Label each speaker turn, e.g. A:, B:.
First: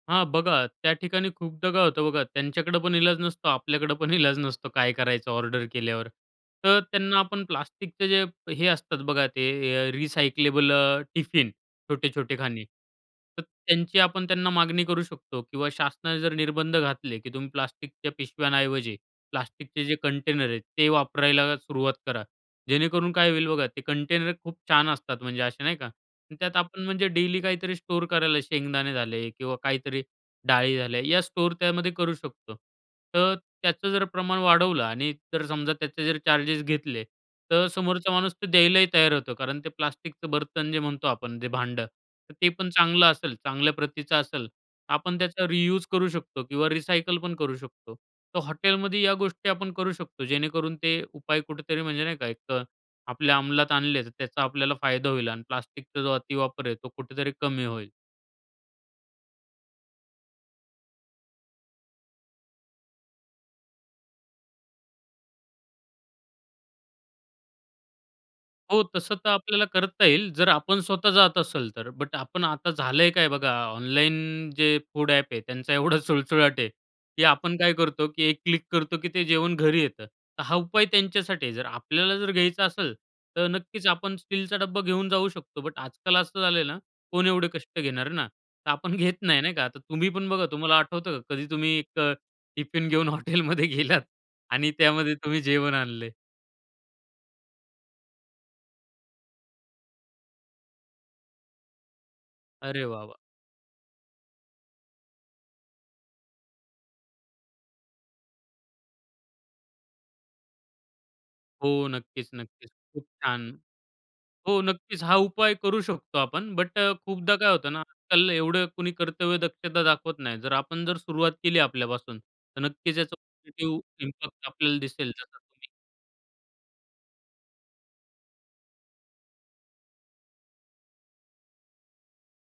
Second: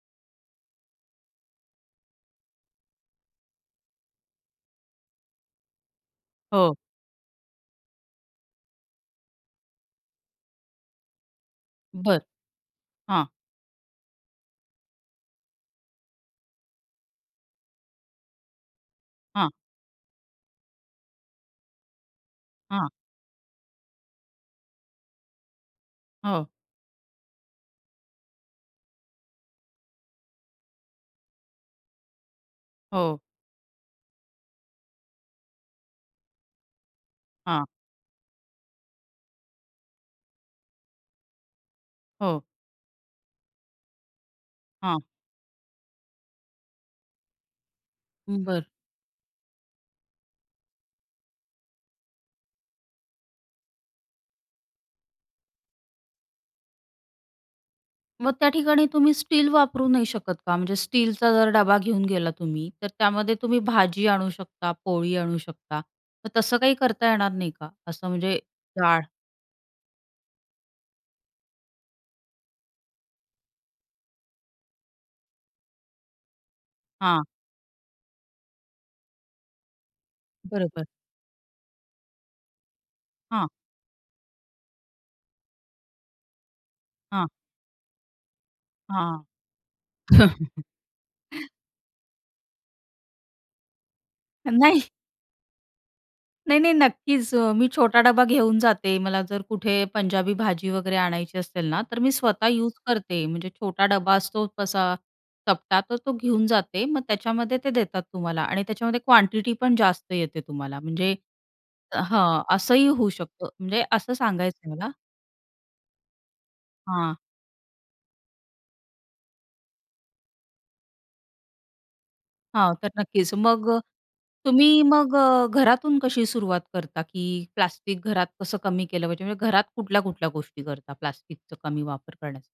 A: हां बघा, त्या ठिकाणी खूपदा काय होतं बघा, त्यांच्याकडे पण इलाज नसतो, आपल्याकडे पण इलाज नसतो काय करायचं ऑर्डर केल्यावर.
B: हो.
A: तर त्यांना आपण प्लास्टिकचे जे, हे असतात बघा ते, अ, रिसायक्लेबल अ, टिफिन,
B: बरं,
A: छोटे-छोटे खाणी.
B: हां.
A: तर त्यांची आपण त्यांना मागणी करू शकतो किंवा शासनाने जर निर्बंध घातले, की तुम्ही प्लास्टिकच्या पिशव्यांऐवजी
B: हां.
A: प्लास्टिकचे जे कंटेनर आहेत, ते वापरायला सुरुवात करा.
B: हां.
A: जेणेकरून काय होईल बघा, ते कंटेनर खूप छान असतात, म्हणजे असे नाही का,
B: हो.
A: त्यात आपण म्हणजे डेली काहीतरी स्टोअर करायला शेंगदाणे झाले किंवा काहीतरी डाळी झाले या स्टोअर त्यामध्ये करू शकतो.
B: हो.
A: तर त्याचं जर प्रमाण वाढवलं आणि जर समजा, त्याचे जर चार्जेस घेतले,
B: हां.
A: तर समोरचा माणूस तो द्यायलाही तयार होतो कारण ते प्लास्टिकचं बर्तन जे म्हणतो आपण, जे भांडं, तर
B: हो.
A: ते पण चांगलं असेल, चांगल्या प्रतीचं असेल.
B: हां.
A: आपण त्याचा रियुज करू शकतो किंवा रिसायकल पण करू शकतो. तर
B: हं, बरं.
A: हॉटेलमध्ये या गोष्टी आपण करू शकतो, जेणेकरून ते उपाय कुठेतरी म्हणजे नाही का एक अ, आपल्या अंमलात आणले, तर त्याचा आपल्याला फायदा होईल आणि प्लास्टिकचा जो अतिवापर आहे, तो कुठेतरी कमी होईल.
B: मग त्या ठिकाणी तुम्ही स्टील वापरू नाही शकत का? म्हणजे स्टीलचा जर डबा घेऊन गेलात तुम्ही तर त्यामध्ये तुम्ही भाजी आणू शकता, पोळी आणू शकता, मग तसं काही करता येणार नाही का? असं म्हणजे,
A: हो,
B: डाळ
A: तसं तर आपल्याला करता येईल. जर आपण स्वतः जात असेल तर. बट आपण आता झालंय काय बघा, ऑनलाईन जे फूड ॲप आहे, त्यांचा एवढा सुळसुळाट आहे, की
B: हां.
A: आपण काय करतो, की एक क्लिक करतो, की ते जेवण घरी येतं. तर हा उपाय
B: बरोबर.
A: त्यांच्यासाठी आहे. जर आपल्याला जर घ्यायचं असेल, तर
B: हां.
A: नक्कीच आपण स्टीलचा डब्बा घेऊन जाऊ शकतो. बट आजकाल असं झालंय ना, कोण
B: हां.
A: एवढे कष्ट घेणार ना? तर आपण घेत
B: हां.
A: नाही नाही का. तर तुम्ही पण बघा, तुम्हाला आठवतं का, कधी तुम्ही एक अ, टिफिन घेऊन हॉटेलमध्ये गेलात आणि
B: नाही.
A: त्यामध्ये तुम्ही जेवण आणलंय?
B: नाही-नाही, नक्कीच अ, मी छोटा डबा घेऊन जाते. मला जर कुठे पंजाबी भाजी वगैरे आणायची असेल ना, तर मी स्वतः यूज
A: अरे वा! वा!
B: करते. म्हणजे छोटा डबा असतो तसा चपटा, तर तो घेऊन जाते, मग त्याच्यामध्ये ते देतात तुम्हाला आणि त्याच्यामध्ये क्वांटिटी पण जास्त येते तुम्हाला. म्हणजे
A: हो, नक्कीच,
B: हां,
A: नक्कीच.
B: असंही
A: खूप
B: होऊ
A: छान!
B: शकतं. म्हणजे असं सांगायचं
A: हो,
B: आहे मला.
A: नक्कीच हा उपाय करू शकतो आपण, बट अ,
B: हां.
A: खूपदा काय होतं ना, आजकाल एवढं कुणी कर्तव्य दक्षता दाखवत नाही. जर आपण जर सुरुवात केली आपल्यापासून, तर
B: हां, तर
A: नक्कीच याचा
B: नक्कीच. मग
A: पॉझिटिव्ह
B: अ,
A: इम्पॅक्ट आपल्याला
B: तुम्ही
A: दिसेल,
B: मग
A: जसं
B: अ,
A: तुम्ही
B: घरातून कशी सुरुवात करता, की प्लास्टिक घरात कसं कमी केलं पाहिजे? म्हणजे घरात कुठल्या-कुठल्या गोष्टी करता प्लास्टिकचा कमी वापर करण्या